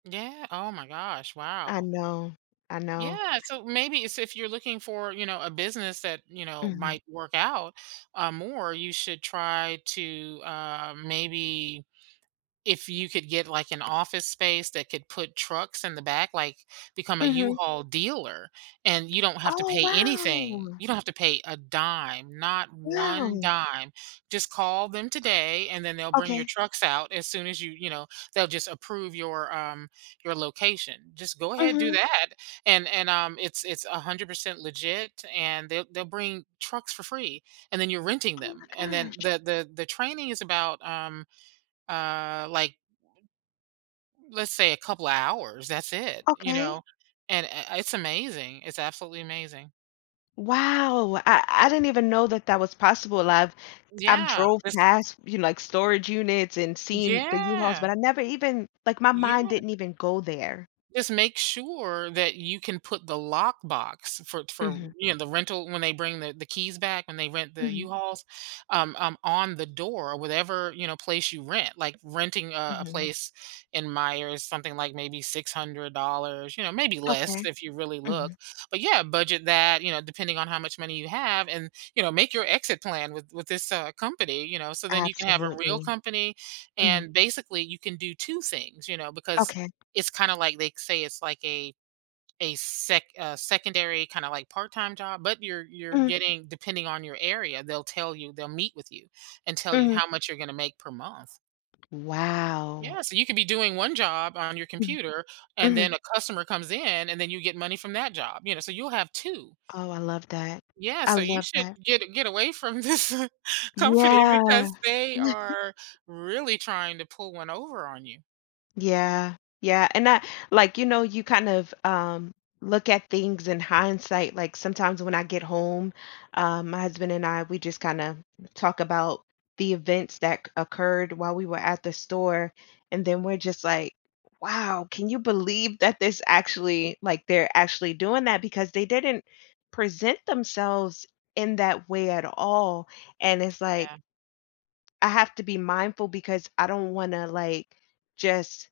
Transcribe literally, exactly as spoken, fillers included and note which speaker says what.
Speaker 1: Yeah, oh my gosh,
Speaker 2: I
Speaker 1: wow.
Speaker 2: know, I know.
Speaker 1: Yeah, so maybe so if you're looking for, you know, a business that, you know,
Speaker 2: Mhm.
Speaker 1: might work out, uh, more, you should try to, um, maybe if you could get, like, an office space that could put trucks in the back, like, become a
Speaker 2: Mhm.
Speaker 1: U-Haul dealer and you don't have to
Speaker 2: Oh,
Speaker 1: pay anything,
Speaker 2: wow.
Speaker 1: you don't have to pay a dime, not one
Speaker 2: Wow.
Speaker 1: dime, just call them today, and then they'll bring your
Speaker 2: Okay.
Speaker 1: trucks out as soon as you you know, they'll just approve your, um, your location. Just go ahead, do
Speaker 2: Mhm.
Speaker 1: that, and and, um, it's it's a hundred percent legit and they'll they'll bring trucks for free and then you're renting
Speaker 2: Oh my
Speaker 1: them, and then
Speaker 2: gosh.
Speaker 1: the the the training is about, um, uh, like let's say a couple hours, that's it, you
Speaker 2: Okay.
Speaker 1: know, and, eh, it's amazing. It's absolutely amazing.
Speaker 2: Wow, I I didn't even know that that was possible. I've I've
Speaker 1: Yeah.
Speaker 2: drove
Speaker 1: [unintelligible]
Speaker 2: past, you know, like, storage units and seen the U-Hauls,
Speaker 1: Yeah.
Speaker 2: but I never even, like, my mind
Speaker 1: Yeah.
Speaker 2: didn't even go there.
Speaker 1: Just make sure that you can put the lockbox for for,
Speaker 2: Mhm.
Speaker 1: you know, the rental when they bring the the keys back and they rent the
Speaker 2: Mhm.
Speaker 1: U-Hauls, um, um, on the door, whatever, you know, place you rent, like, renting a a
Speaker 2: Mhm.
Speaker 1: place in Myers, something, like, maybe six hundred dollars, you know, maybe less
Speaker 2: Okay,
Speaker 1: if you really look,
Speaker 2: mhm.
Speaker 1: but yeah, budget that, you know, depending on how much money you have and, you know, make your exit plan with with this, uh, company, you know, so then you can have a real
Speaker 2: Absolutely,
Speaker 1: company
Speaker 2: mhm.
Speaker 1: and basically you can do two things, you know, because
Speaker 2: Okay.
Speaker 1: it's kinda, like, they say it's, like, a a sec a secondary kinda, like, part-time job, but you're you're
Speaker 2: Mhm.
Speaker 1: getting depending on your area, they'll tell you they'll meet with you and tell you
Speaker 2: Mhm.
Speaker 1: how much you're gonna make per month.
Speaker 2: Wow.
Speaker 1: Yeah, so you could be doing one job on your
Speaker 2: Mm.
Speaker 1: computer and
Speaker 2: Mhm.
Speaker 1: then a customer comes in and then you get money from that job, you know, so you'll have two.
Speaker 2: Oh, I love that,
Speaker 1: Yeah,
Speaker 2: I
Speaker 1: so you
Speaker 2: love
Speaker 1: should
Speaker 2: that.
Speaker 1: get get away from this company
Speaker 2: Yeah.
Speaker 1: because they are really trying to pull one over on you.
Speaker 2: Yeah. Yeah, and that, like, you know, you kinda, um, look at things in hindsight, like, sometimes when I get home, uh, my husband and I, we just kinda talk about the events that c occurred while we were at the store, and then we're just, like, "Wow, can you believe that this actually, like, they're actually doing that because they didn't present themselves in that way at all," and it's, like
Speaker 1: Yeah.
Speaker 2: I have to be mindful because I don't wanna, like, just